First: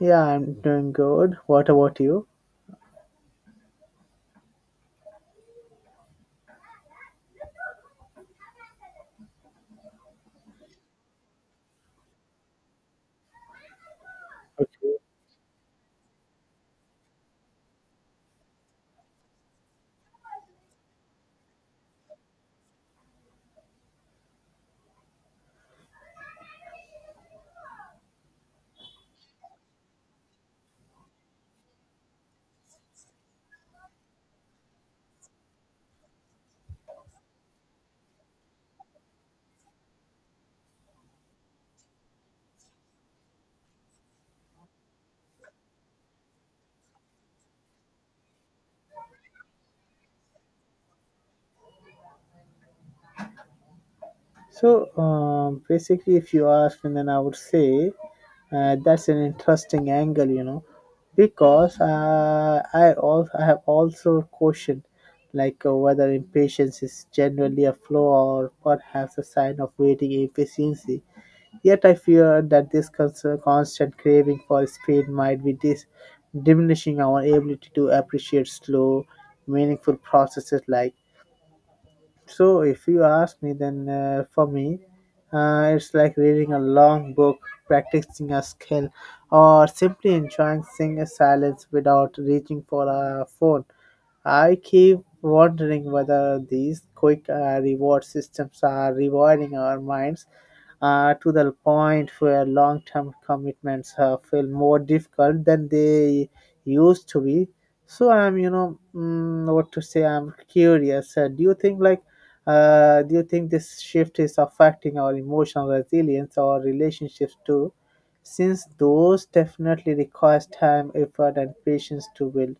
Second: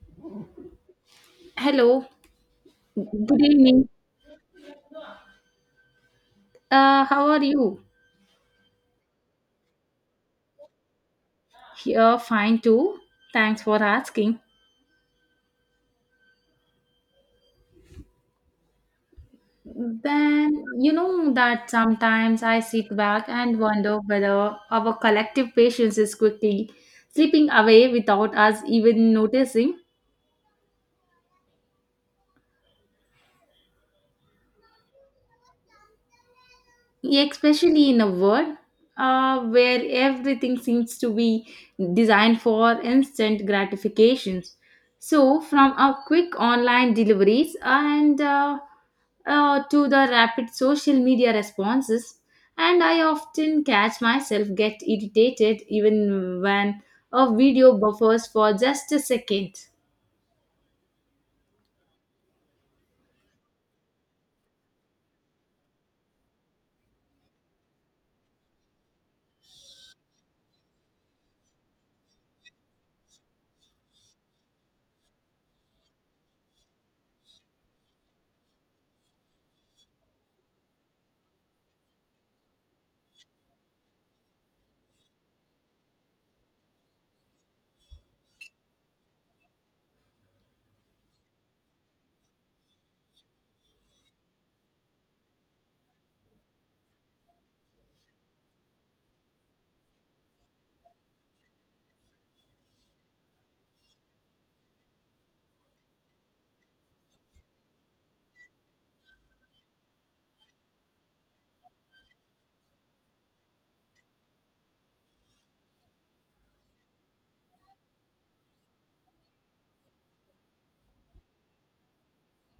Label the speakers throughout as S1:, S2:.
S1: Yeah, I'm doing good. What about
S2: Hello,
S1: you?
S2: good evening. How are you? Here, fine too. Thanks for asking.
S1: Okay.
S2: Then, you know that sometimes I sit back and wonder whether our collective patience is quickly slipping away without us even noticing. Especially in a world where everything seems to be designed for instant gratifications. So, from our quick online deliveries and to the rapid social media responses, and I often catch myself
S1: So,
S2: get irritated
S1: um, basically, if
S2: even
S1: you
S2: when
S1: ask me, then I
S2: a
S1: would
S2: video
S1: say
S2: buffers for just a
S1: that's an
S2: second.
S1: interesting angle, you know, because I have also questioned like whether impatience is generally a flaw or perhaps a sign of waiting efficiency. Yet I fear that this constant craving for speed might be diminishing our ability to appreciate slow, meaningful processes like. So, if you ask me, then for me, it's like reading a long book, practicing a skill, or simply enjoying sing a silence without reaching for a phone. I keep wondering whether these quick reward systems are rewarding our minds to the point where long term commitments feel more difficult than they used to be. So I'm, you know, mm, what to say, I'm curious. Do you think, do you think this shift is affecting our emotional resilience or relationships too? Since those definitely requires time, effort, and patience to build.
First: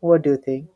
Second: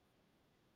S1: What do you think?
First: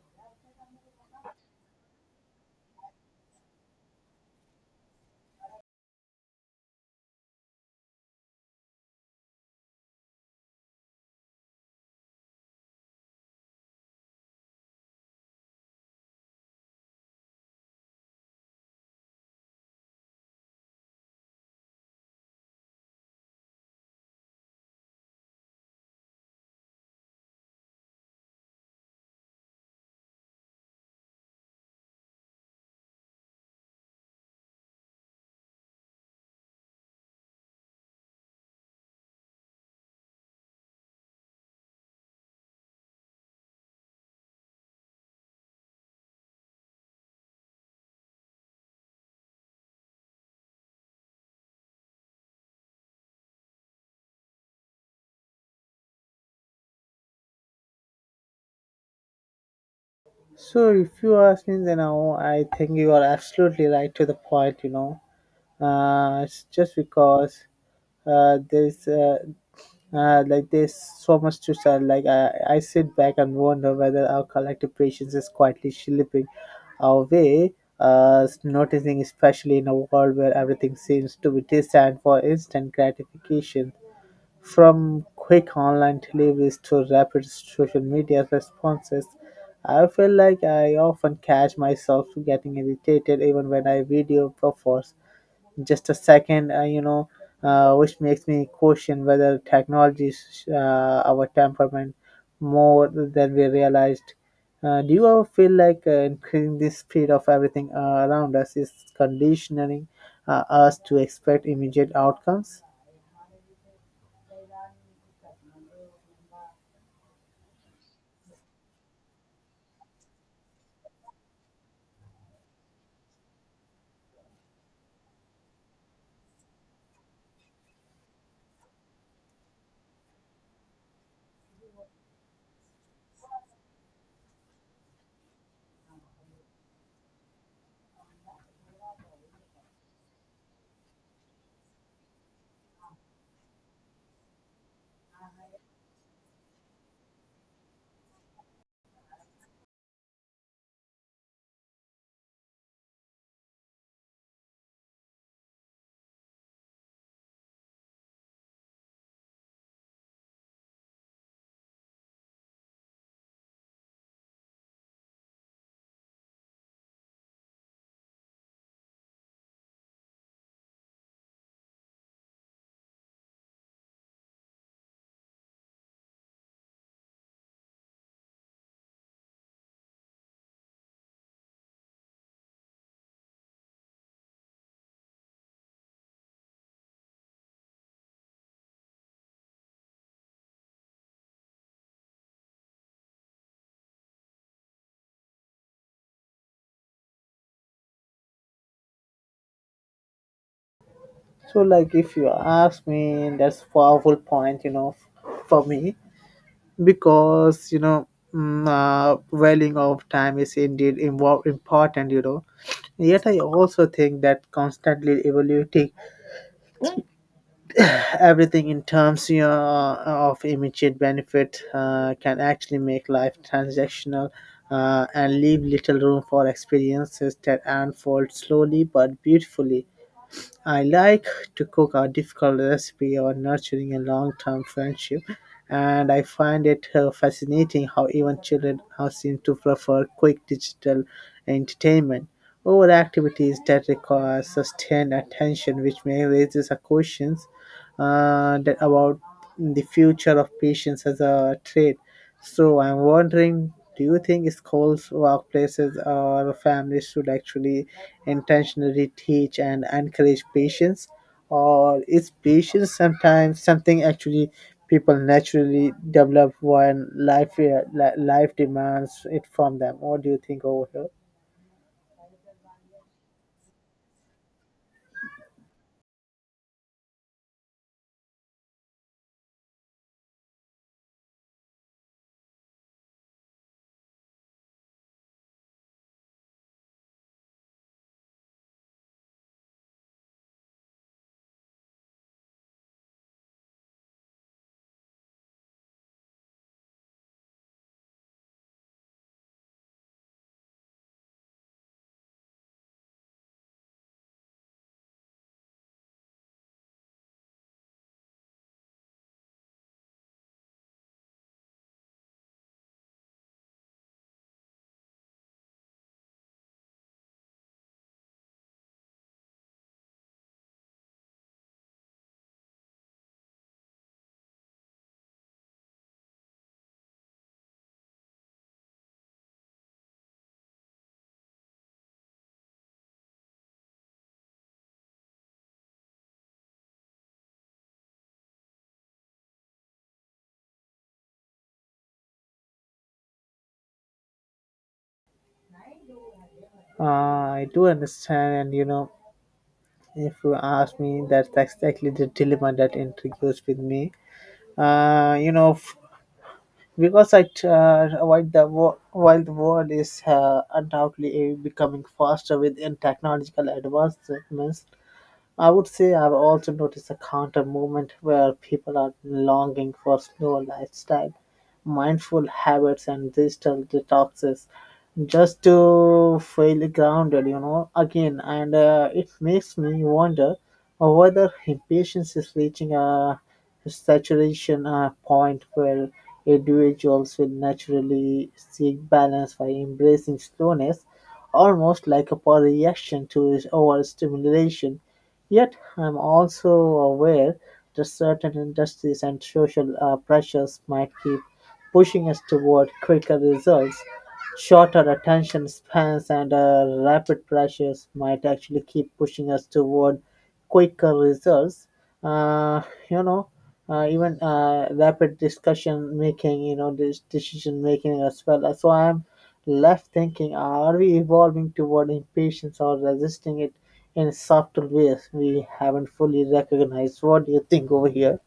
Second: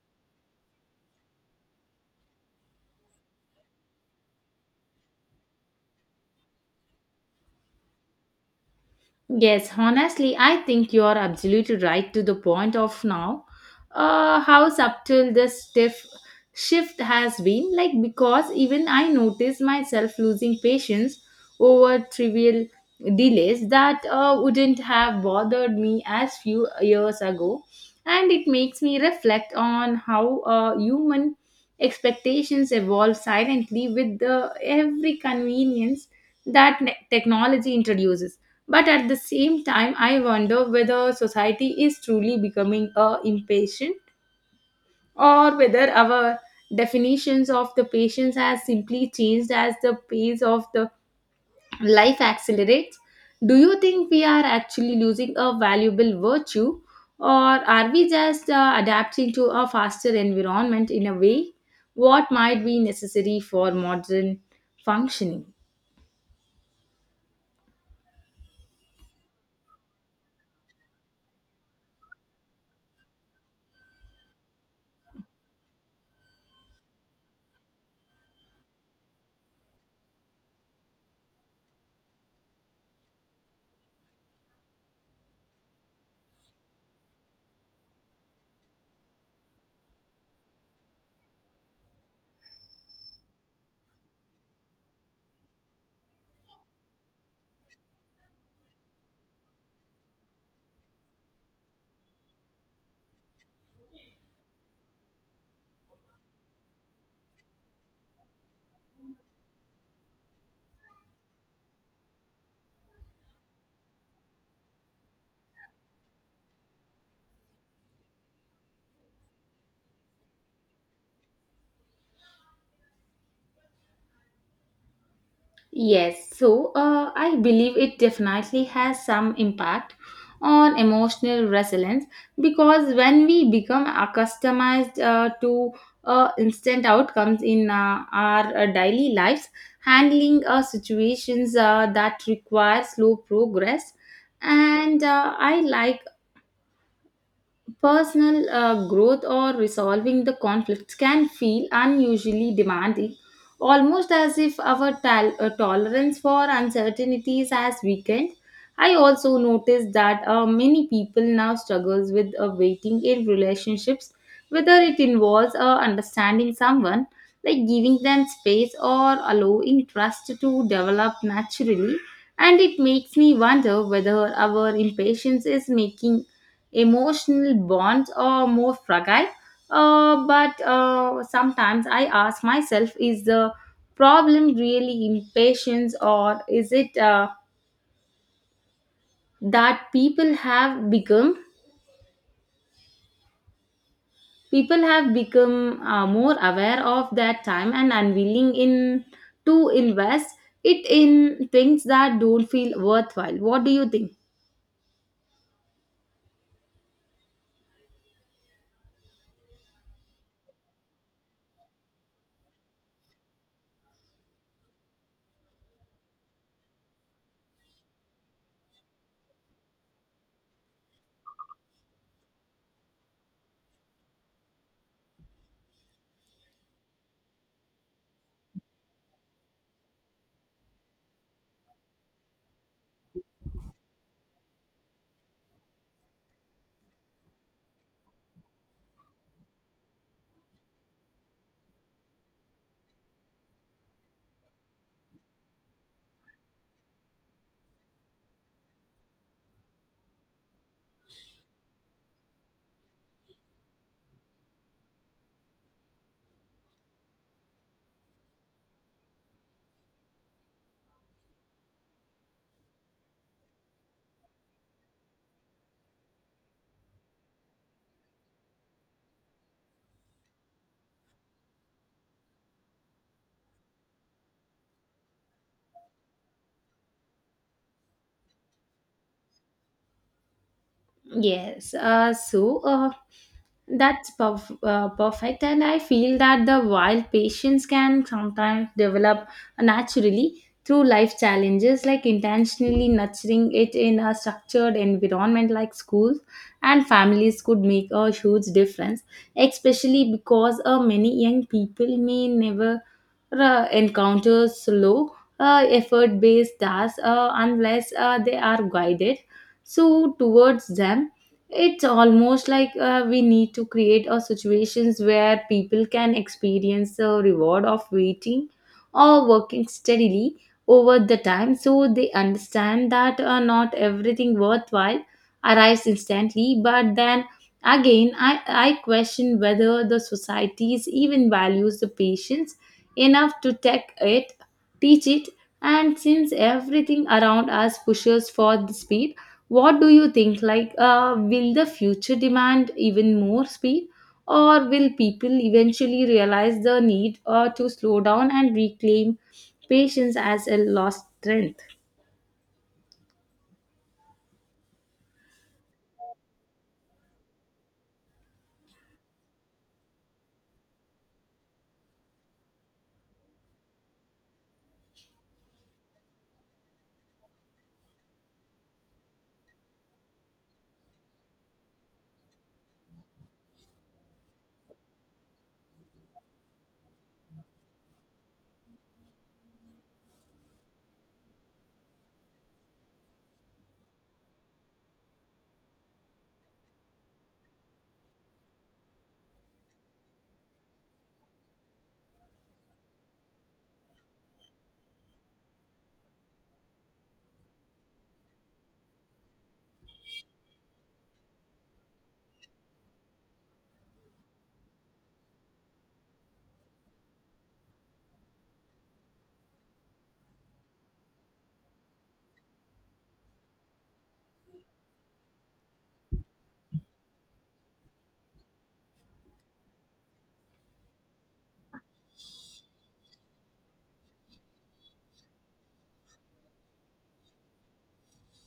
S2: Yes, honestly, I think you are absolutely right to the point of now. How subtle this stiff shift has been, like, because even I notice myself losing patience over trivial delays that wouldn't have bothered me as few years ago. And it makes me reflect on how human expectations evolve silently with the every convenience that technology introduces. But at the same time, I wonder whether society is truly becoming impatient or whether our definitions of the patience has simply changed as the pace of the life accelerates. Do you think we are actually losing a valuable virtue or are we just adapting to a faster
S1: So
S2: environment
S1: if
S2: in a
S1: you ask
S2: way
S1: me, then I,
S2: what
S1: I
S2: might
S1: think
S2: be
S1: you are
S2: necessary
S1: absolutely
S2: for
S1: right to the
S2: modern
S1: point. You know,
S2: functioning?
S1: it's just because there's like there's so much to say. Like I sit back and wonder whether our collective patience is quietly slipping our way. Noticing, especially in a world where everything seems to be designed for instant gratification, from quick online deliveries to rapid social media responses, I feel like I often catch myself getting irritated even when I video buffers just a second, which makes me question whether technology is our temperament more than we realized. Do you ever feel like increasing the speed of everything around us is conditioning us to expect immediate outcomes?
S2: Yes, so I believe it definitely has some impact on emotional resilience because when we become accustomed to instant outcomes in our daily lives, handling situations that require slow progress, and I like personal growth or resolving the conflicts can feel unusually demanding, almost as if our tolerance for uncertainties has weakened. I also noticed that many people now struggles with waiting in relationships, whether it involves understanding someone, like giving them space or allowing trust to develop naturally. And it makes me wonder whether our impatience is making emotional bonds are more fragile, but sometimes I ask myself is the problem really impatience or is it that people have become more aware of their time and unwilling in to invest it in
S1: So,
S2: things
S1: like, if
S2: that
S1: you
S2: don't feel
S1: ask me,
S2: worthwhile. What
S1: that's
S2: do you think?
S1: powerful point, you know, for me, because you know, valuing of time is indeed important, you know. Yet, I also think that constantly evaluating everything in terms of immediate benefit can actually make life transactional and leave little room for experiences that unfold slowly but beautifully. I like to cook a difficult recipe or nurturing a long term friendship, and I find it fascinating how even children now seem to prefer quick digital entertainment over activities that require sustained attention, which may raises a questions that about the future of patients as a trade. So I'm wondering, do you think schools, workplaces, or families should actually intentionally teach and encourage patients, or is patience sometimes something actually people naturally develop when life life demands it from them? What do you think over here?
S2: Yes, so that's perfect, and I feel that the wild patients can sometimes develop naturally through life challenges, like intentionally nurturing it in a structured environment like schools and families could make a huge difference, especially because many young people may never encounter slow, effort based tasks unless they are guided so towards them. It's almost like we need to create a situations where people can experience the reward of waiting or working steadily over the time so they understand that not everything worthwhile arrives instantly but then again I question whether the societies even values the patience enough to take it, teach it, and since everything around us pushes for the speed. What do you think? Like, will the future demand even more speed, or will people eventually realize the need
S1: I
S2: to
S1: do
S2: slow down and
S1: understand, and you know,
S2: reclaim patience
S1: if
S2: as
S1: you
S2: a
S1: ask
S2: lost
S1: me, that's
S2: strength?
S1: exactly the dilemma that intrigues with me. You know, because while the while the world is undoubtedly becoming faster within technological advancements, I would say I've also noticed a counter movement where people are longing for slow lifestyle, mindful habits, and digital detoxes just to feel grounded, you know, again. And it makes me wonder whether impatience is reaching a saturation point where individuals will naturally seek balance by embracing slowness, almost like a reaction to overstimulation. Yet I am also aware that certain industries and social pressures might keep pushing us toward quicker results. Shorter attention spans and rapid pressures might actually keep pushing us toward quicker results. Uh, you know, Even rapid discussion making, you know, this decision making as well. So I'm left thinking, are we evolving toward impatience or resisting it in subtle ways we haven't fully recognized? What do you think over here?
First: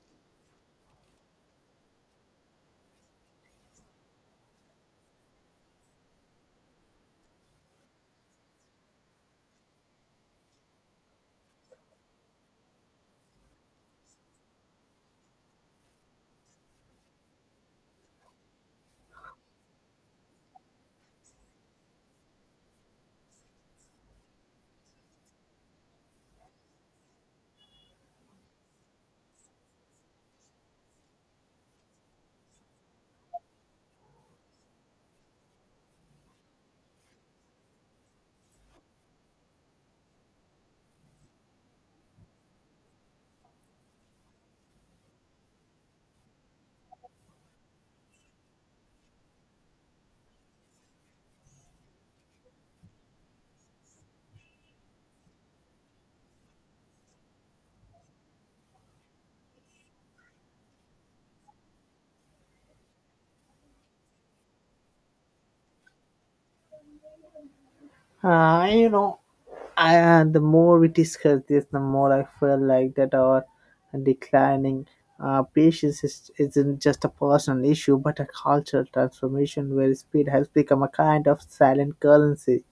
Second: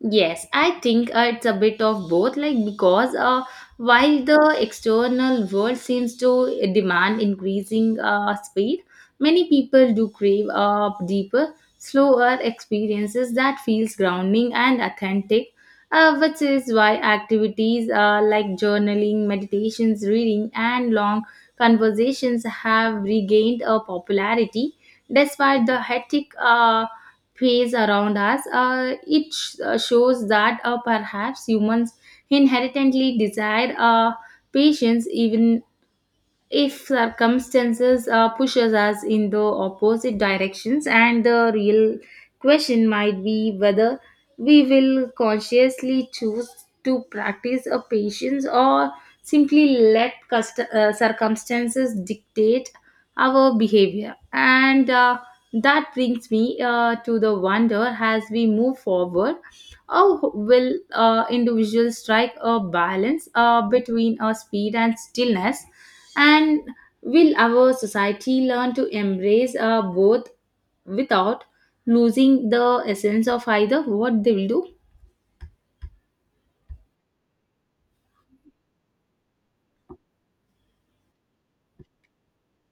S2: Yes, I think it's a bit of both, like because while the external world seems to demand increasing speed, many people do crave deeper, slower experiences that feels grounding and authentic, which is why activities like journaling, meditations, reading, and long conversations have regained a popularity despite the hectic. Phase around us, shows that perhaps humans inherently desire patience even if circumstances pushes us in the opposite directions, and the real question might be whether we will consciously choose to practice a patience or simply let circumstances dictate our behavior. And that brings me to the wonder, as we move forward, how will individuals strike a balance between speed and stillness, and will our society
S1: Uh,
S2: learn to
S1: you know,
S2: embrace both
S1: the more we discuss
S2: without
S1: this, the more I
S2: losing
S1: feel
S2: the
S1: like that
S2: essence
S1: our
S2: of either? What they will do?
S1: declining patience isn't just a personal issue but a cultural transformation where speed has become a kind of silent currency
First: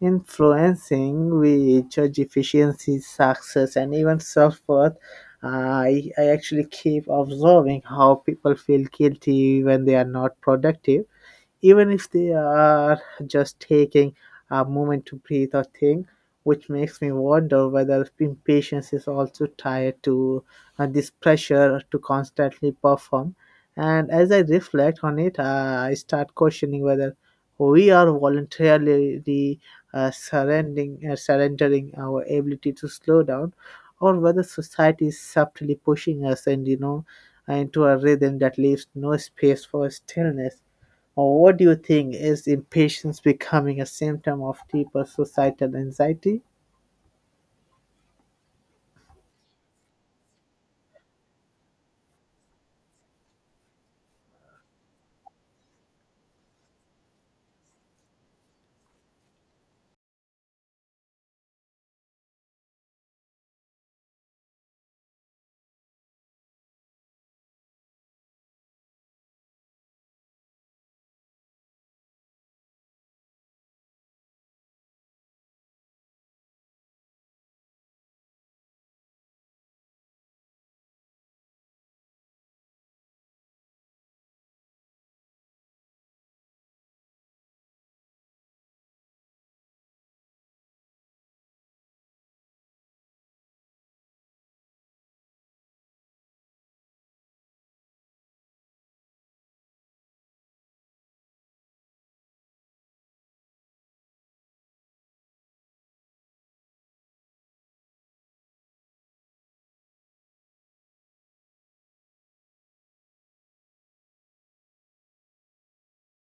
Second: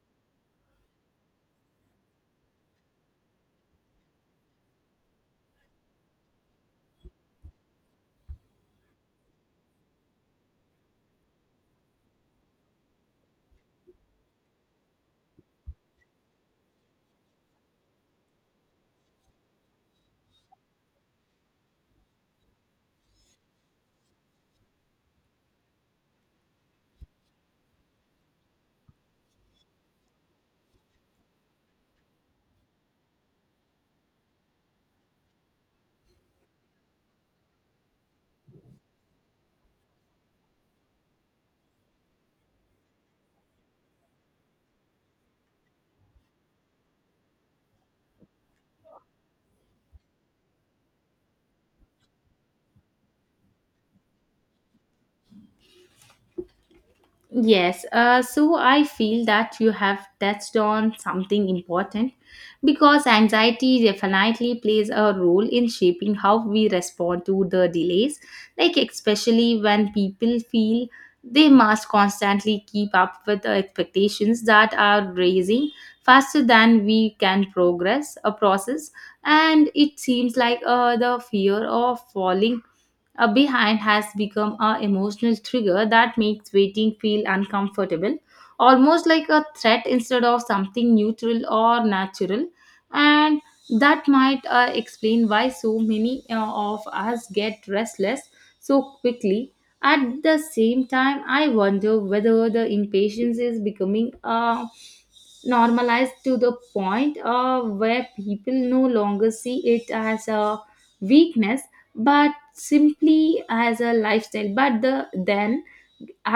S1: influencing we judge efficiency, success, and even self worth. I actually keep observing how people feel guilty when they are not productive even if they are just taking a moment to breathe or think, which makes me wonder whether impatience is also tied to this pressure to constantly perform. And as I reflect on it, I start questioning whether we are voluntarily surrendering our ability to slow down, or whether society is subtly pushing us and you know into a rhythm that leaves no space for stillness, or what do you think, is impatience becoming a symptom of deeper societal anxiety?
S2: Yes, so I feel that you have touched on something important because anxiety definitely plays a role in shaping how we respond to the delays, like especially when people feel they must constantly keep up with the expectations that are raising faster than we can progress a process. And it seems like the fear of falling a behind has become an emotional trigger that makes waiting feel uncomfortable, almost like a threat instead of something neutral or natural. And that might explain why so many of us get restless so quickly. At the same time, I wonder whether the impatience is becoming a normalized to the point where people no longer see it as a weakness but simply as a lifestyle. But the then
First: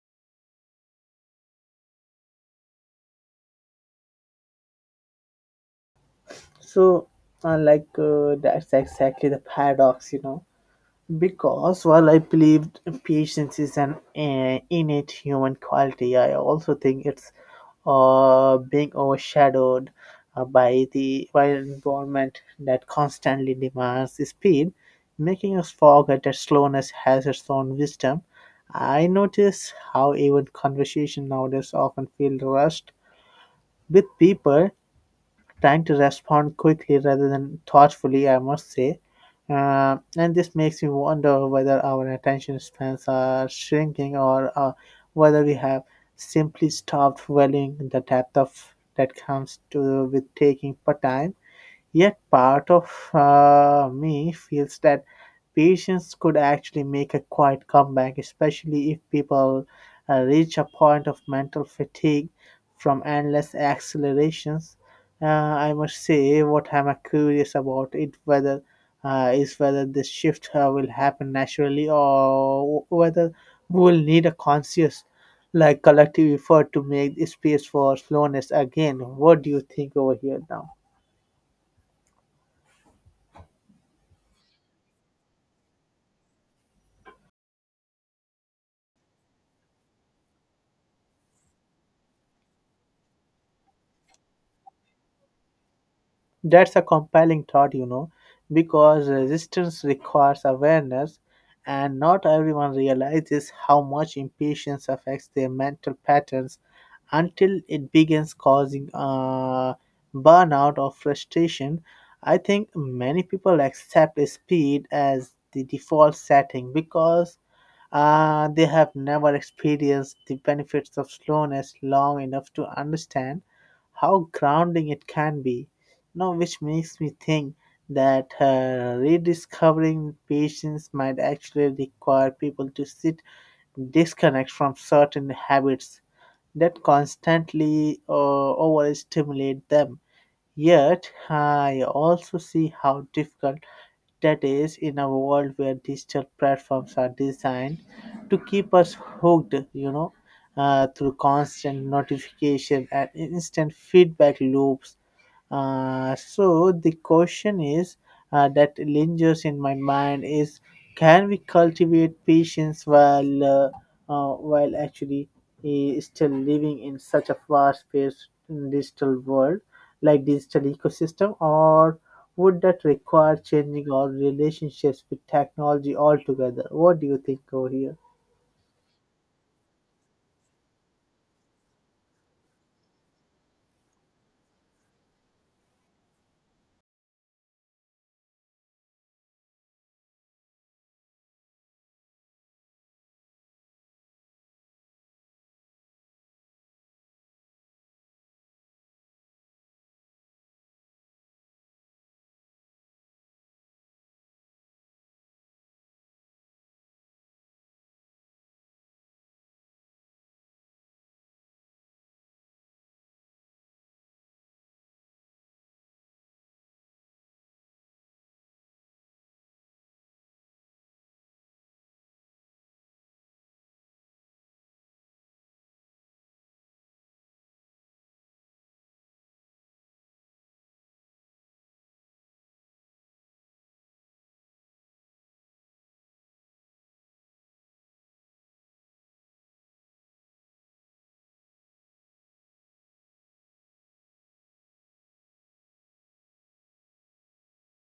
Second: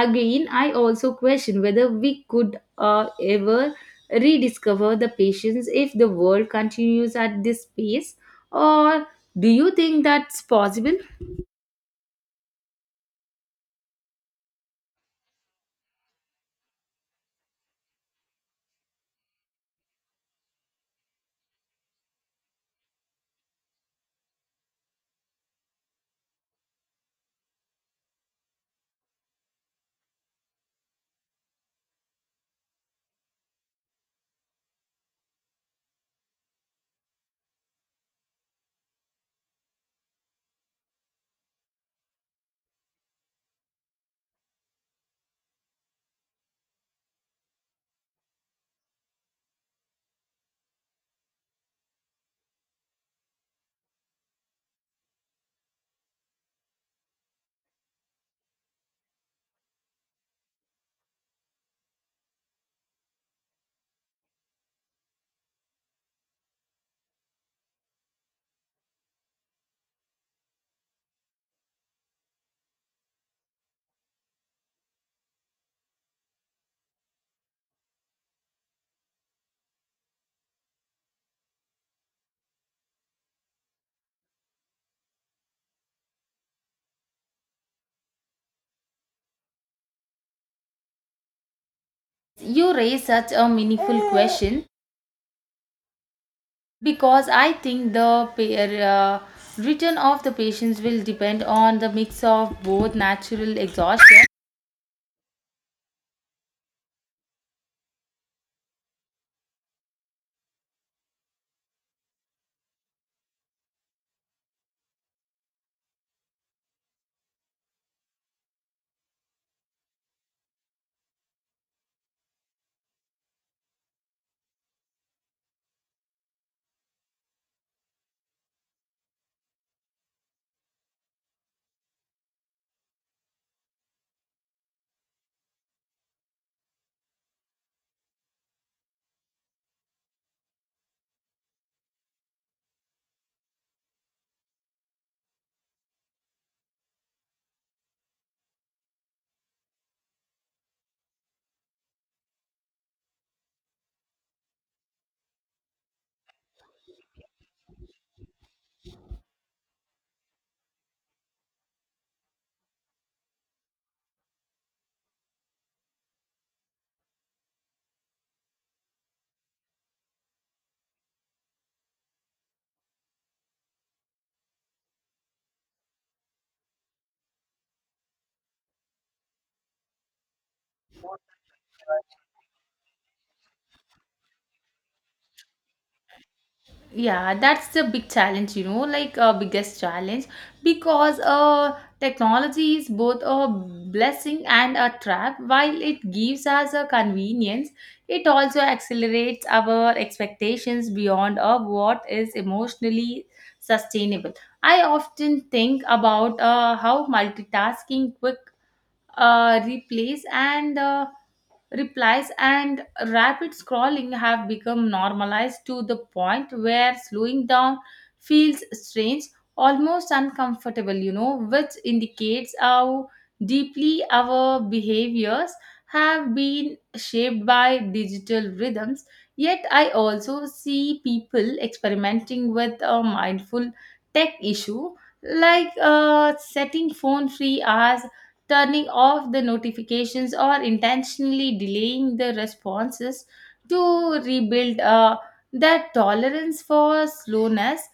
S2: again I also question whether we could ever rediscover the patience if the world
S1: So,
S2: continues at this pace,
S1: that's
S2: or
S1: exactly the
S2: do you think
S1: paradox, you
S2: that's
S1: know.
S2: possible?
S1: Because while I believe patience is an innate human quality, I also think it's being overshadowed by an environment that constantly demands speed, making us forget that slowness has its own wisdom. I notice how even conversation nowadays often feel rushed with people trying to respond quickly rather than thoughtfully, I must say. And this makes me wonder whether our attention spans are shrinking or whether we have simply stopped valuing the depth of that comes to with taking part time. Yet part of me feels that patience could actually make a quiet comeback, especially if people reach a point of mental fatigue from endless accelerations. I must say, what I'm curious about it whether is whether this shift will happen naturally or whether we will need a conscious, like collective effort to make space for slowness again. What do you think over here now?
S2: You raise such a meaningful question
S1: That's a
S2: because
S1: compelling
S2: I
S1: thought, you
S2: think
S1: know,
S2: the
S1: because resistance
S2: return of the
S1: requires
S2: patients will
S1: awareness,
S2: depend on the
S1: and
S2: mix
S1: not
S2: of
S1: everyone
S2: both
S1: realizes
S2: natural
S1: how much
S2: exhaustion.
S1: impatience affects their mental patterns until it begins causing burnout or frustration. I think many people accept speed as the default setting because they have never experienced the benefits of slowness long enough to understand how grounding it can be. Now, which makes me think that rediscovering patience might actually require people to sit, disconnect from certain habits that constantly overstimulate them. Yet, I also see how difficult that is, in a world where digital platforms are designed to keep us hooked, you know, through constant notification and instant feedback loops, so the question is that lingers in my mind is, can we cultivate patience while actually still living in such a fast-paced digital world, like digital ecosystem, or would that require changing our relationships with technology altogether? What do you think over here?
S2: Yeah, that's the big challenge, you know, like biggest challenge, because technology is both a blessing and a trap. While it gives us a convenience, it also accelerates our expectations beyond of what is emotionally sustainable. I often think about how multitasking quick replays and replies and rapid scrolling have become normalized to the point where slowing down feels strange, almost uncomfortable, you know, which indicates how deeply our behaviors have been shaped by digital rhythms. Yet I also see people experimenting with a mindful tech issue, like setting phone free hours, turning off the notifications, or intentionally delaying the responses to rebuild that tolerance for slowness.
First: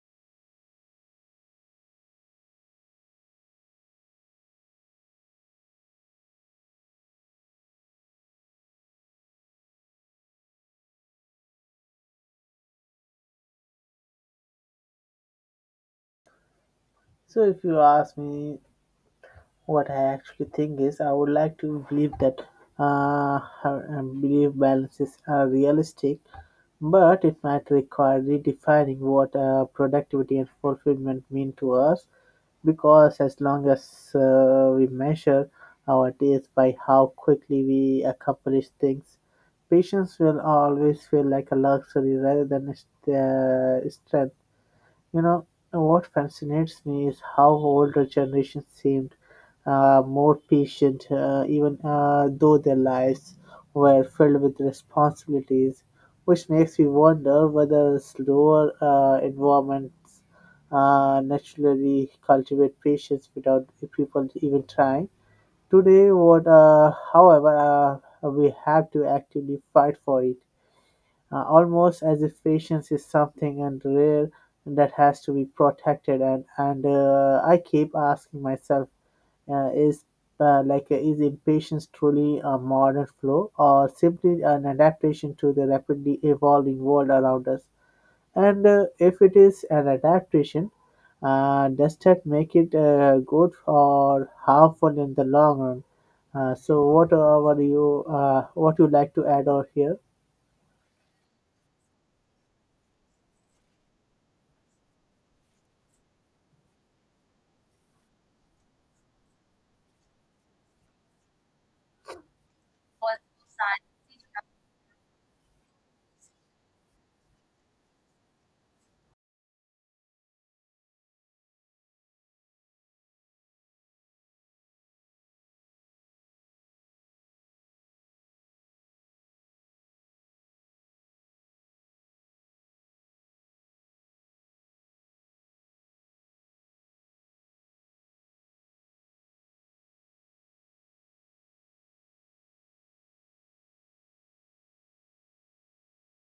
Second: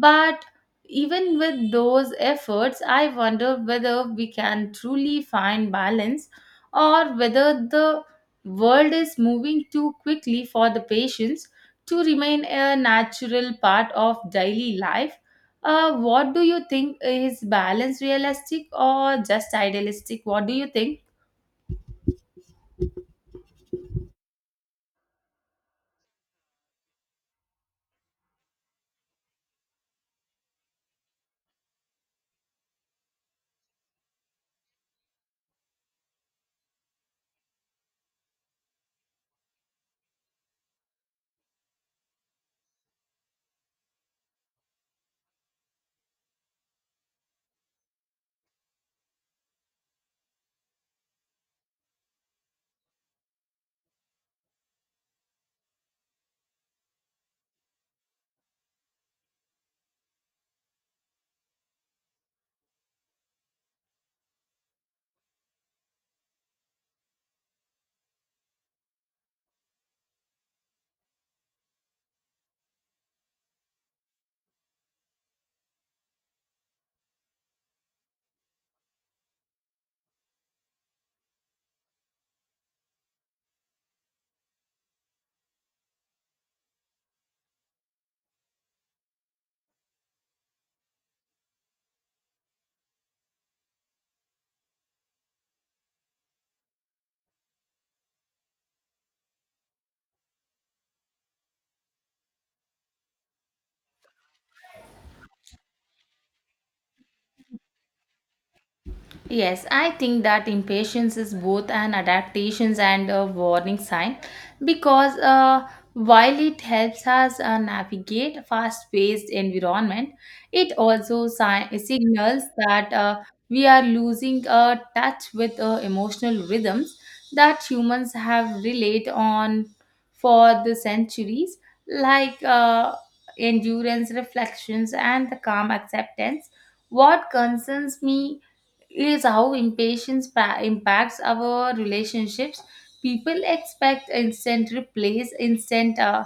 S2: But even with those efforts, I wonder whether we can truly find balance or whether the world is moving too quickly for the patience to remain a natural part of daily life. What do you think, is
S1: So if you
S2: balance
S1: ask me,
S2: realistic or just
S1: what I
S2: idealistic? What
S1: actually
S2: do you
S1: think
S2: think?
S1: is I would like to believe that uh, I believe balances are realistic, but it might require redefining what productivity and fulfillment mean to us, because as long as we measure our days by how quickly we accomplish things, patience will always feel like a luxury rather than a strength. You know, what fascinates me is how older generations seemed more patient, even though their lives were filled with responsibilities, which makes me wonder whether slower environments naturally cultivate patience without people even trying. Today, however, we have to actively fight for it almost as if patience is something and rare that has to be protected. And I keep asking myself, uh, is is impatience truly a modern flaw or simply an adaptation to the rapidly evolving world around us? And if it is an adaptation, does that make it good or harmful in the long run? So, what are you what you like to add on here?
S2: Yes, I think that impatience is both an adaptation and a warning sign because while it helps us navigate fast-paced environment, it also signals that we are losing touch with emotional rhythms that humans have relied on for the centuries, like endurance, reflections, and the calm acceptance. What concerns me is how impatience impacts our relationships. People expect instant replies, instant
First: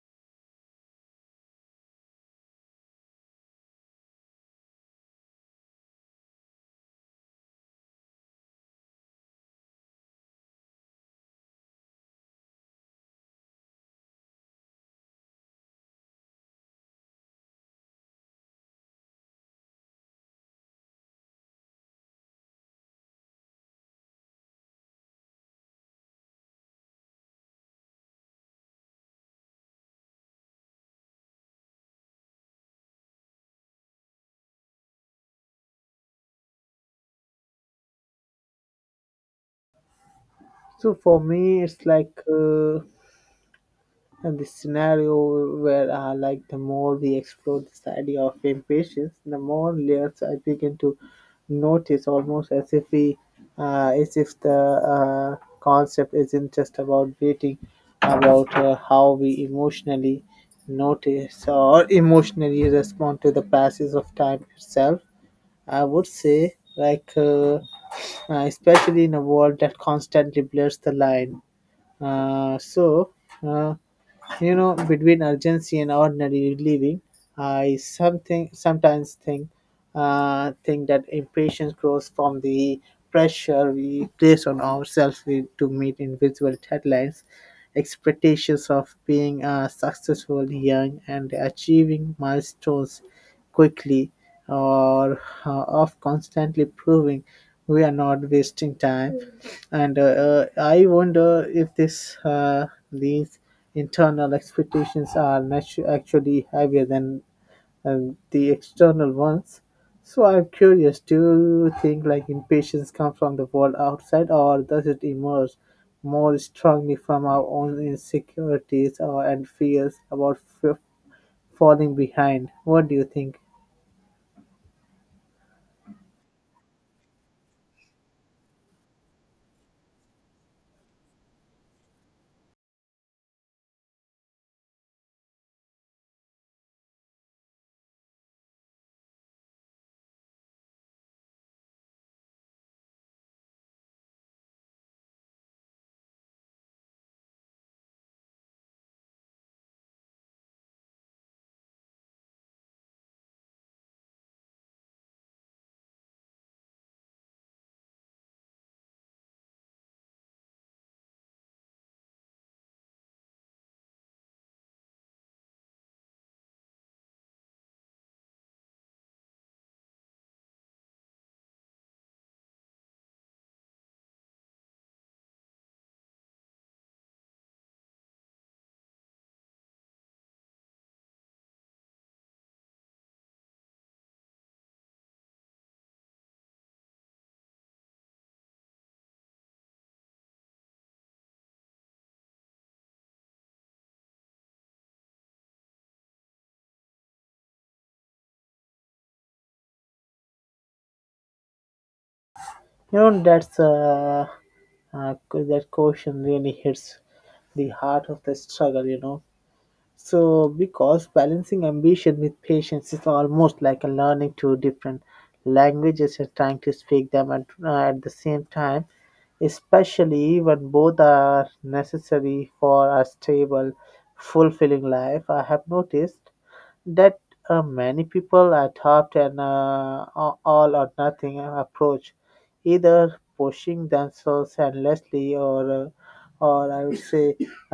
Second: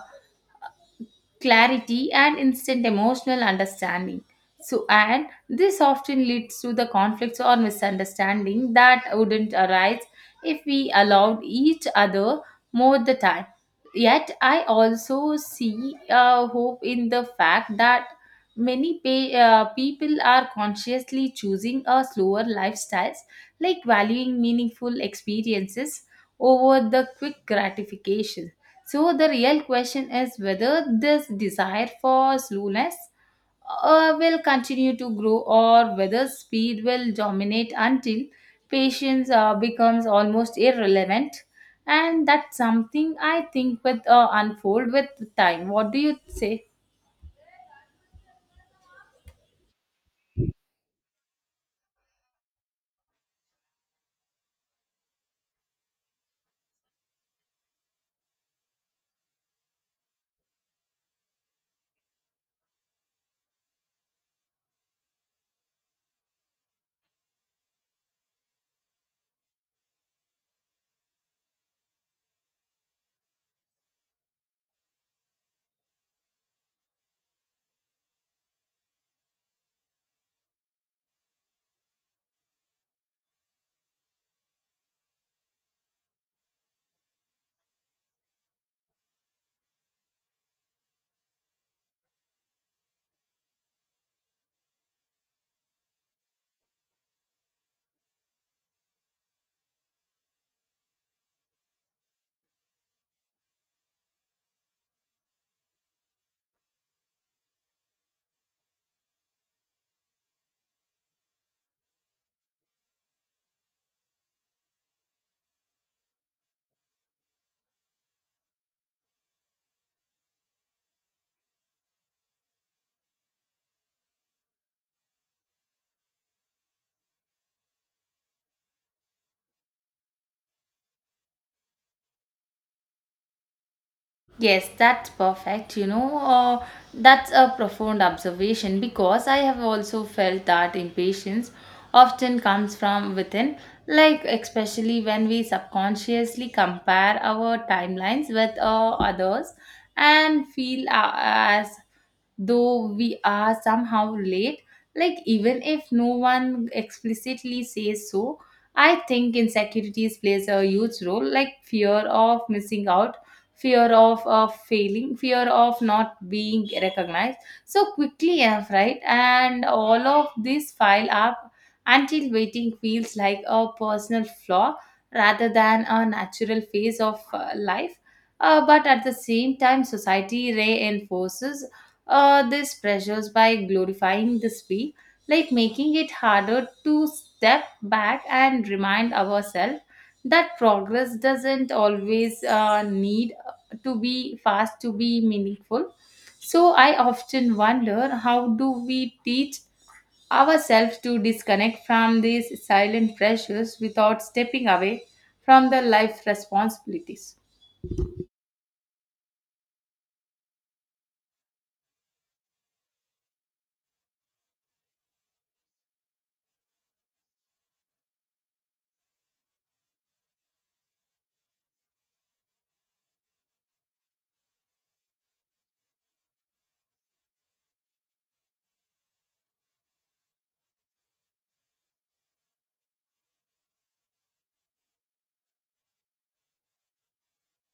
S2: clarity, and instant emotional understanding. So, and this often leads to the conflicts or misunderstanding that wouldn't arise if we allowed each other more the time. Yet, I also see hope in the fact that many people are consciously choosing a slower lifestyles, like valuing meaningful experiences over the quick gratification. So the real question is whether this desire for slowness will continue to grow or whether speed will dominate until patience becomes almost
S1: So for
S2: irrelevant,
S1: me, it's like
S2: and that's something I think with
S1: and the
S2: unfold with
S1: scenario
S2: time.
S1: where
S2: What do
S1: I
S2: you
S1: like the
S2: say?
S1: more we explore this idea of impatience, the more layers I begin to notice, almost as if the concept isn't just about waiting, about how we emotionally notice or emotionally respond to the passage of time itself. I would say like. Especially in a world that constantly blurs the line uh, so, uh, you know, between urgency and ordinary living, I something sometimes think that impatience grows from the pressure we place on ourselves to meet invisible deadlines, expectations of being successful young and achieving milestones quickly, or of constantly proving we are not wasting time. And I wonder if this these internal expectations are actually heavier than and the external ones. So I'm curious, do you think like impatience comes from the world outside, or does it emerge more strongly from our own insecurities and fears about falling behind? What do you think?
S2: Yes, that's perfect. You know, that's a profound observation because I have also felt that impatience often comes from within, like especially when we subconsciously compare our timelines with others and feel as though we are somehow late, like even if no one explicitly says so. I think insecurities plays a huge role, like fear of missing out, fear of failing, fear of not being recognized so quickly enough, right? And all of these pile up until waiting feels like a personal flaw rather than a natural phase of life. But at the same time, society reinforces these pressures by glorifying the speed, like making it harder to step back and remind ourselves that progress doesn't always need to be fast to be meaningful. So I often wonder, how do we teach ourselves to disconnect from these
S1: You
S2: silent
S1: know, that's
S2: pressures without stepping away
S1: that
S2: from the life
S1: question really hits
S2: responsibilities?
S1: the heart of the struggle, you know. So, because balancing ambition with patience is almost like a learning two different languages and trying to speak them at the same time, especially when both are necessary for a stable, fulfilling life. I have noticed that many people adopt all or nothing approach, either pushing themselves endlessly or, I would say,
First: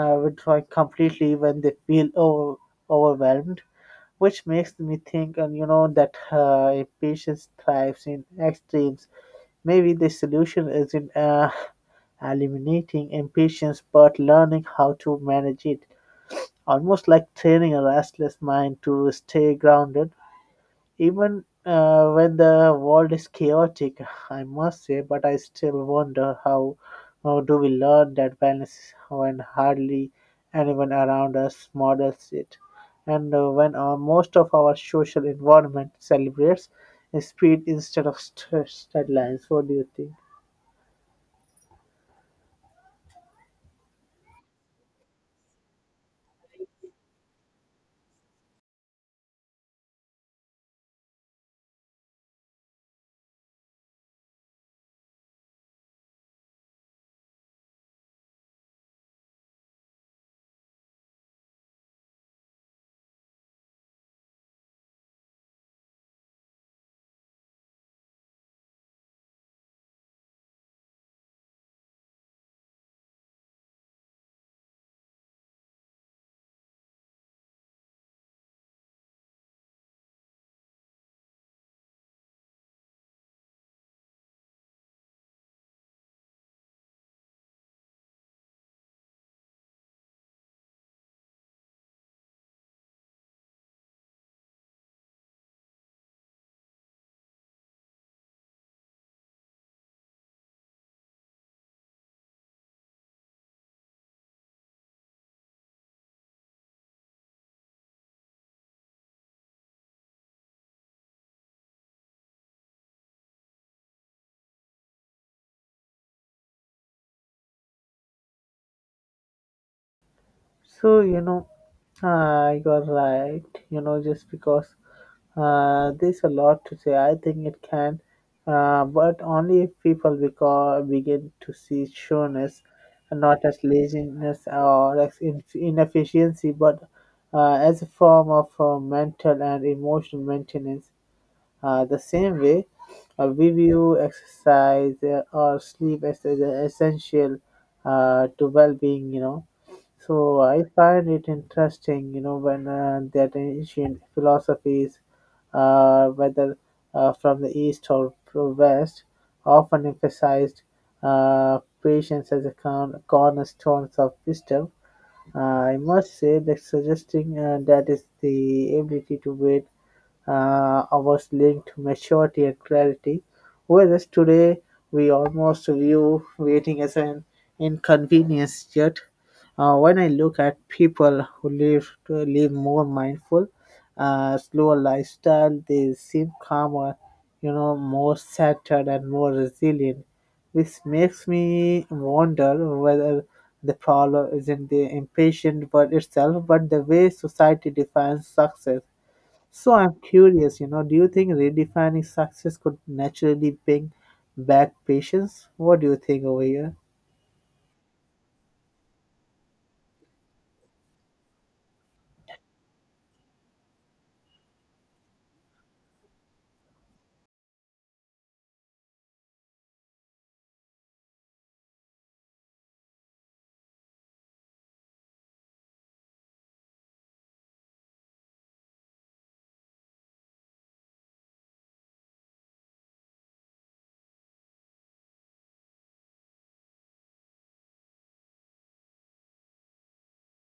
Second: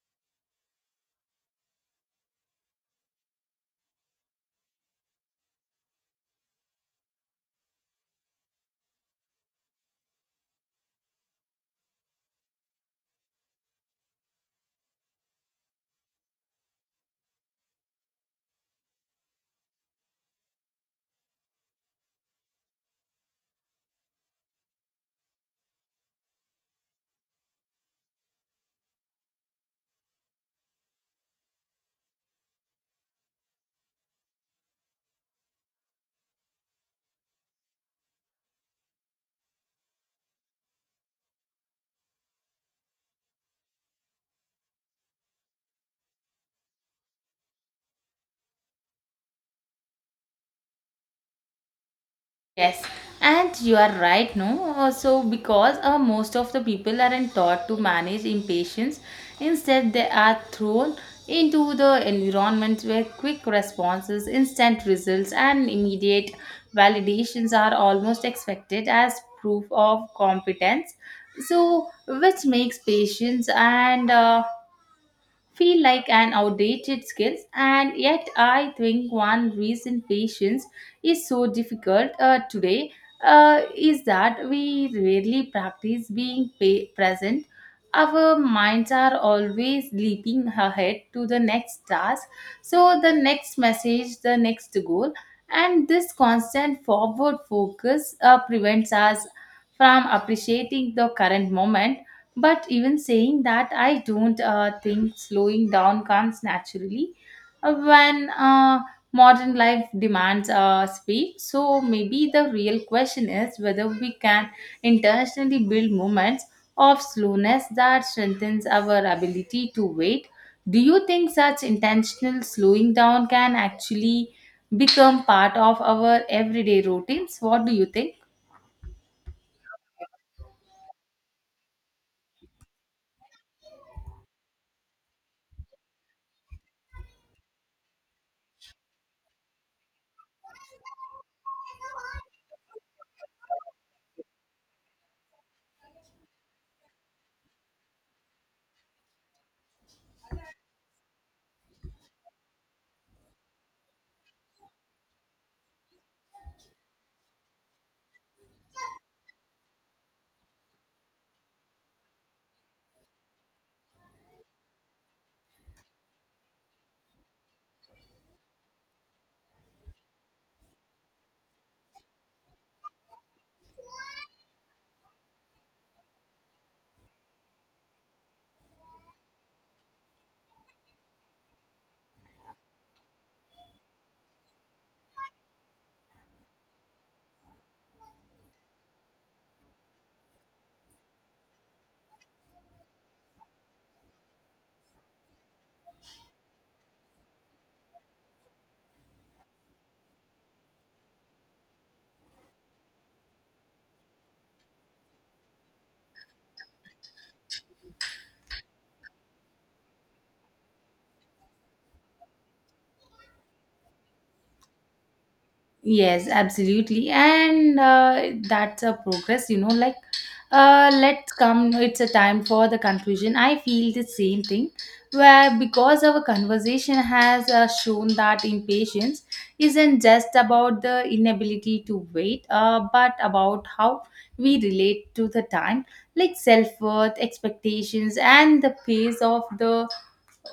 S1: withdrawing completely when they feel overwhelmed. Which makes me think, and you know, that impatience thrives in extremes. Maybe the solution isn't eliminating impatience, but learning how to manage it almost like training a restless mind to stay grounded, even when the world is chaotic, I must say, but I still wonder how do we learn that balance when hardly anyone around us models it, and when most of our social environment celebrates speed instead of deadlines. What do you think?
S2: Yes, and you are right, no? So because most of the people aren't taught to manage impatience, instead, they are thrown into the environments where quick responses, instant results, and immediate validations are almost expected as proof of competence. So, which makes patience and feel like an outdated skill. And yet I think one reason patience is so difficult today is that we rarely practice being present. Our minds are always leaping ahead to the next task, so the next message, the next goal, and this constant forward focus prevents us from appreciating the current moment. But even saying that, I don't think slowing down comes naturally when modern life demands speed. So maybe the real question is whether we can intentionally build moments of slowness that strengthens our ability to wait. Do
S1: So
S2: you
S1: you
S2: think
S1: know,
S2: such intentional
S1: you're
S2: slowing down
S1: right.
S2: can
S1: You know, just
S2: actually
S1: because
S2: become part of our
S1: There's a lot to
S2: everyday
S1: say. I
S2: routines?
S1: think it
S2: What do you
S1: can,
S2: think?
S1: but only if people begin to see sureness and not as laziness or as inefficiency, but as a form of mental and emotional maintenance. The same way, we view exercise or sleep as essential to well-being. You know, so I find it interesting. You know, when that ancient philosophies, whether from the east or from west, often emphasized patience as a cornerstone of wisdom. I must say that suggesting that is the ability to wait hours linked to maturity and clarity, whereas today we almost view waiting as an inconvenience. Yet, when I look at people who live to live more mindful, slower lifestyle, they seem calmer, you know, more centered and more resilient. This makes me wonder whether the problem isn't the impatient word itself, but the way society defines success. So I'm curious, you know, do you think redefining success could naturally bring back patience? What do you think over here?
S2: Yes, absolutely. And that's a progress, you know, like let's come, it's a time for the conclusion. I feel the same thing where because our conversation has shown that impatience isn't just about the inability to wait, but about how we relate to the time, like self worth, expectations, and the pace of the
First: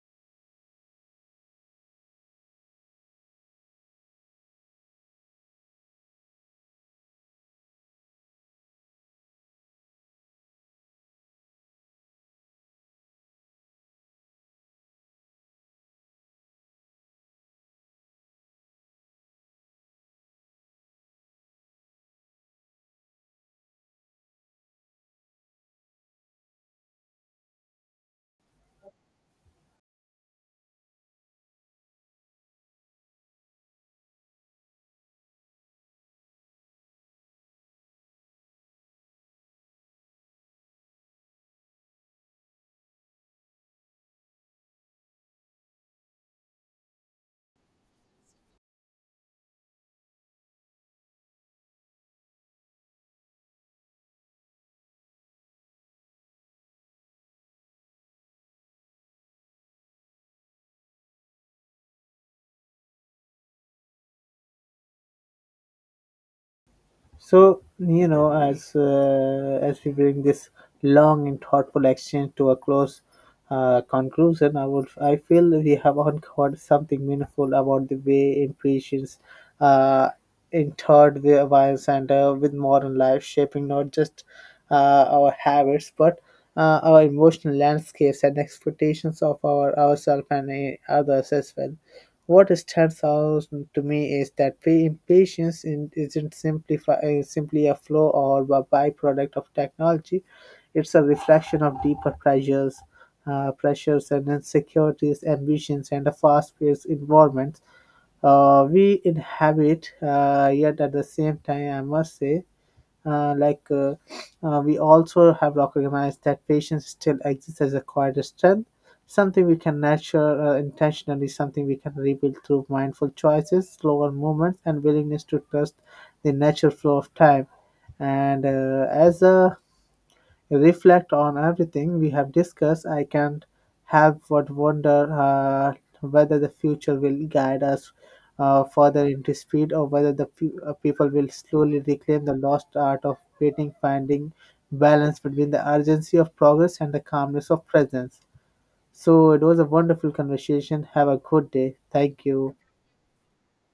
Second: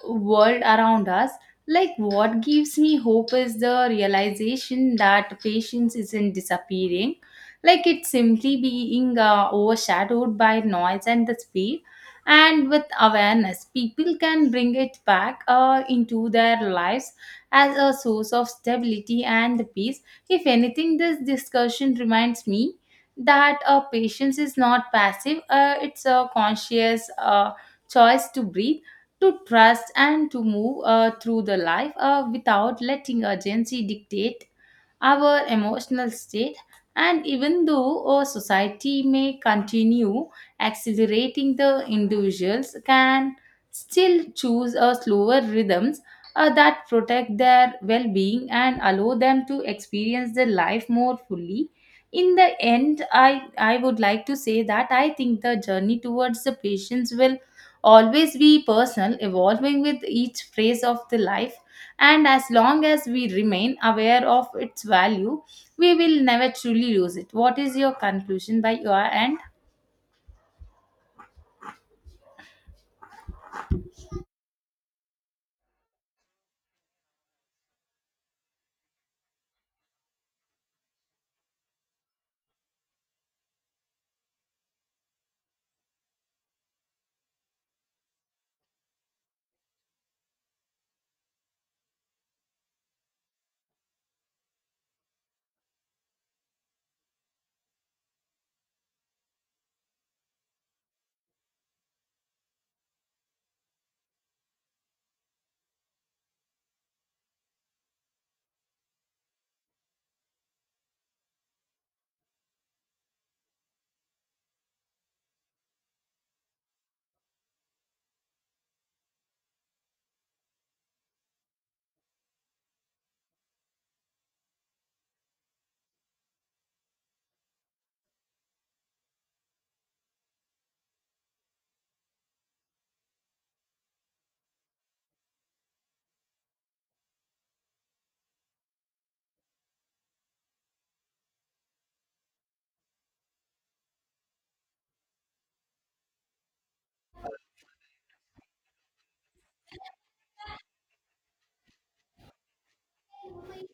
S2: world around us. Like, what gives me hope is the realization that patience isn't disappearing, like, it's simply being overshadowed by noise and the speed. And with awareness, people can bring it back into their lives as a source of stability and peace. If anything, this discussion reminds me that patience is not passive, it's a conscious choice to breathe, to trust, and to move through the life without letting urgency dictate our emotional state. And even though our society may continue accelerating, the individuals can still choose a slower rhythms that protect their well-being and allow them to experience their life more fully. In the end, I would like to say that I think the journey towards the patience will always be personal, evolving with each phase of the life. And as long as we remain aware of its value, we will never truly lose it. What
S1: So
S2: is your
S1: you know,
S2: conclusion by
S1: as
S2: your end?
S1: uh, as we bring this long and thoughtful exchange to a close conclusion, I feel we have uncovered something meaningful about the way impatience, uh, in third way violence and with modern life shaping not just our habits but our emotional landscapes and expectations of our ourselves and others as well. What stands out to me is that impatience isn't simply a flow or a byproduct of technology; it's a reflection of deeper pressures, pressures and insecurities, ambitions, and a fast-paced environment we inhabit. Yet at the same time, I must say uh, like uh, we also have recognized that patience still exists as a quieter strength, something we can nurture intentionally, something we can rebuild through mindful choices, slower movements, and willingness to trust the natural flow of time. And as a reflect on everything we have discussed, I can't help but wonder whether the future will guide us further into speed or whether people will slowly reclaim the lost art of waiting, finding balance between the urgency of progress and the calmness of presence. So it was a wonderful conversation. Have a good day. Thank you.